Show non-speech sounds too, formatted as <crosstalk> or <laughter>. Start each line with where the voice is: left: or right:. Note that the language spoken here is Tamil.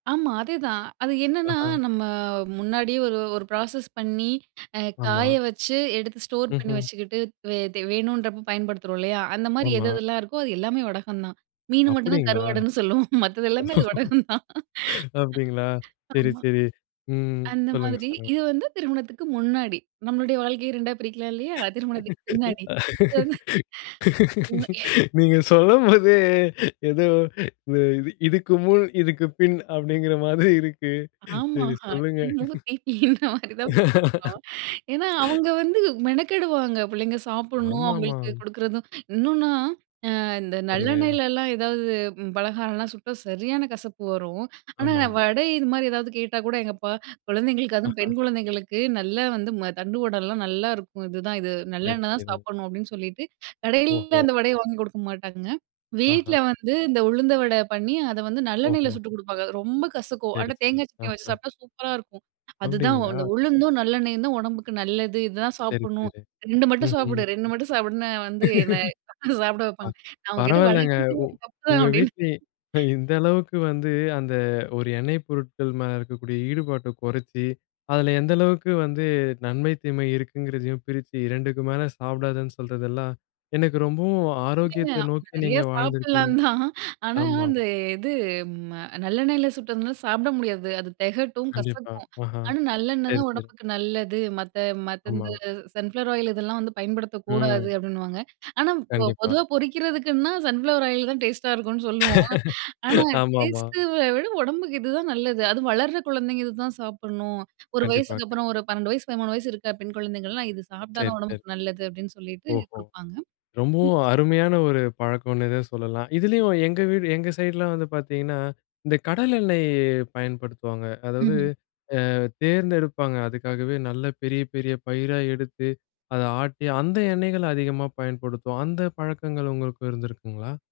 right: ஆமா, அதேதான். அது என்னன்னா
left: அஹா.
right: நம்ம முன்னாடியே ஒரு ஒரு ப்ராசஸ் பண்ணி. அ காய
left: ஆமா.
right: வச்சு எடுத்து ஸ்டோர் பண்ணி
left: ம்ஹ்ம்.
right: வச்சுக்கிட்டு, த்வே தே வேணுன்றப்போ பயன்படுத்துறோம் இல்லையா? அந்த மாரி எது
left: ஆமா.
right: எதெல்லாம் இருக்கோ அது எல்லாமே வடகம் தான். மீனு மட்டும் தான்
left: அப்படீங்களா?
right: கருவாடுன்னு சொல்லுவோம். மத்தது எல்லாமே அது
left: <laughs>
right: வடகம் தான்.
left: அப்படிங்களா! சரி,
right: ஆமா.
left: சரி. ம்.
right: அந்த
left: சொல்லுங்க,
right: மாதிரி,
left: சொல்லுங்க.
right: இது வந்து திருமணத்துக்கு முன்னாடி. நம்மளுடைய வாழ்க்கைய 2ஆ பிரிக்கலாம் இல்லையா? திருமணத்துக்கு பின்னாடி. இது வந்து <sneezes> <unintelligible> <sneezes>
left: நீங்க சொல்லும்போதே, ஏதோ இது இது இதுக்கு முன் இதுக்கு பின் அப்படீங்குற மாதிரி இருக்கு.
right: ஆமா.
left: சரி சொல்லுங்க.
right: திமு திதி, இந்த மாதிரி தான் பிரிக்கணும். ஏன்னா
left: <laughs>
right: அவுங்க வந்து மெனக்கெடுவாங்க. புள்ளைங்க சாப்பிட்ணும்
left: ஆமாமா.
right: அவுங்களுக்கு கொடுக்குறதும், இன்னும்ன்னா அ இந்த
left: சரிங்க.
right: நல்லெண்ணெயிலலாம் ஏதாவது பலகாரம்லாம் சுட்டா சரியான கசப்பு வரும். ஆனா நான்
left: ஆமாம்.
right: வடை, இது மாதிரி ஏதாவது கேட்டா கூட எங்க அப்பா, குழந்தைங்களுக்கு அதுவும்
left: அஹா.
right: பெண் குழந்தைங்களுக்கு நல்லா வந்து மு தண்டுவடலாம் நல்லா இருக்கும். இதுதான் இது
left: சரி,
right: நல்லெண்ணெய் தான்
left: சரி.
right: சாப்பட்ணும் அப்டின்னு சொல்லிட்டு.
left: ஓஹோ!
right: கடையிலலாம் அந்த வடையை வாங்கி கொடுக்க மாட்டாங்க. வீட்ல
left: ஆஹா.
right: வந்து இந்த உளுந்த வடை பண்ணி, அத வந்து நல்லெண்ணெயில
left: ஓஹோ.
right: சுட்டுக் கொடுப்பாங்க. ரொம்ப கசக்கும்.
left: சரி,
right: ஆனா
left: சரி.
right: தேங்காய்
left: அ,
right: சட்னிய வச்சு
left: அ.
right: சாப்பிட்டா சூப்பரா இருக்கும். அதுதான்
left: அப்டீங்களா?
right: அந்த உளுந்தும், நல்லெண்ணெயும் தான் உடம்புக்கு நல்லது. இதான்
left: சரி,
right: சாப்பிட்ணும்.
left: சரி.
right: 2 மட்டும்
left: ம்ஹ்ம்.
right: சாப்பிடு, 2 மட்டும் சாப்பிடுன்னு வந்து என்ன சாப்பிட
left: <laughs> ப
right: வைப்பாங்க. அவுங்க கிட்ட வட
left: பரவாயில்லங்க.
right: கேட்டதே
left: உ
right: என் தப்பு
left: உங்க
right: அப்படின்னு.
left: வீட்ல இந்த அளவுக்கு வந்து அந்த ஒரு எண்ணெய் பொருட்கள் மேல இருக்கக்கூடிய ஈடுபாட்ட குறைச்சு, அதுல எந்த அளவுக்கு வந்து நன்மை தீமை இருக்குங்கிறதையும் பிரிச்சு 2டுக்கு மேலே சாப்பிடாதன்னு சொல்றதெல்லாம் எனக்கு ரொம்பவும்
right: இல்ல, இல்ல.
left: ஆரோக்கியத்த நோக்கி
right: நிறையா
left: நீங்க வாழ்ந்துருக்கீங்க.
right: சாப்பிடலாம் தான். ஆனா,
left: ஆமா.
right: அந்த இது ம நல்லெண்ணெயில சுட்டதுனா சாப்பிட முடியாது. அது தெகட்டும்,
left: கண்டிப்பா.
right: கசக்கும்.
left: அஹா
right: ஆனா நல்லெண்ணெய்
left: சரி,
right: தான்
left: சரி.
right: உடம்புக்கு நல்லது. மத்த மத்த இந்த
left: ஆமா.
right: சன்ஃப்ளவர் ஆயில் இதெல்லாம் வந்து பயன்படுத்தக் கூடாது
left: ம்.
right: அப்படின்னுவாங்க. ஆனா பொ
left: கண்டிப்பா.
right: பொதுவா பொறிக்கிறதுக்குன்னா சன்ஃப்ளவர் ஆயில் தான் டேஸ்ட்டா இருக்கும்னு சொல்லுவோம்.
left: <laughs>
right: ஆனா
left: ஆமா, ஆமா.
right: டேஸ்ட்ட விட உடம்புக்கு இதுதான் நல்லது. அதுவும் வளர்ற குழந்தைங்க இதுதான் சாப்பிட்ணும். ஒரு
left: கண்டிப்பா.
right: வயசுக்கு அப்புறம், ஒரு 12 வயது 13 வயசு இருக்கிற பெண் குழந்தைங்கள்லாம். இது சாப்பிட்டா
left: சரி,
right: தான்
left: சரி.
right: உடம்புக்கு நல்லது அப்படின்னு சொல்லிவிட்டு
left: ஓஹோ!
right: குடுப்பாங்க.
left: ரொம்பவும்
right: <unintelligible>
left: அருமையான ஒரு பழக்கம்னே தான் சொல்லலாம்.
right: <unintelligible>
left: இதுலயும் எங்க வீடு, எங்க சைடுலாம் வந்து பார்த்தீங்கன்னா, இந்த கடல எண்ணெய் பயன்படுத்துவாங்க. அதாவது
right: ம்ஹ்ம்.
left: அ தேர்ந்தெடுப்பாங்க, அதுக்காகவே நல்ல பெரிய, பெரிய பயிரா எடுத்து அத ஆட்டி அந்த எண்ணெய்கள அதிகமா பயன்படுத்துவோம். அந்த பழக்கங்கள் உங்களுக்கும் இருந்திருக்குங்களா?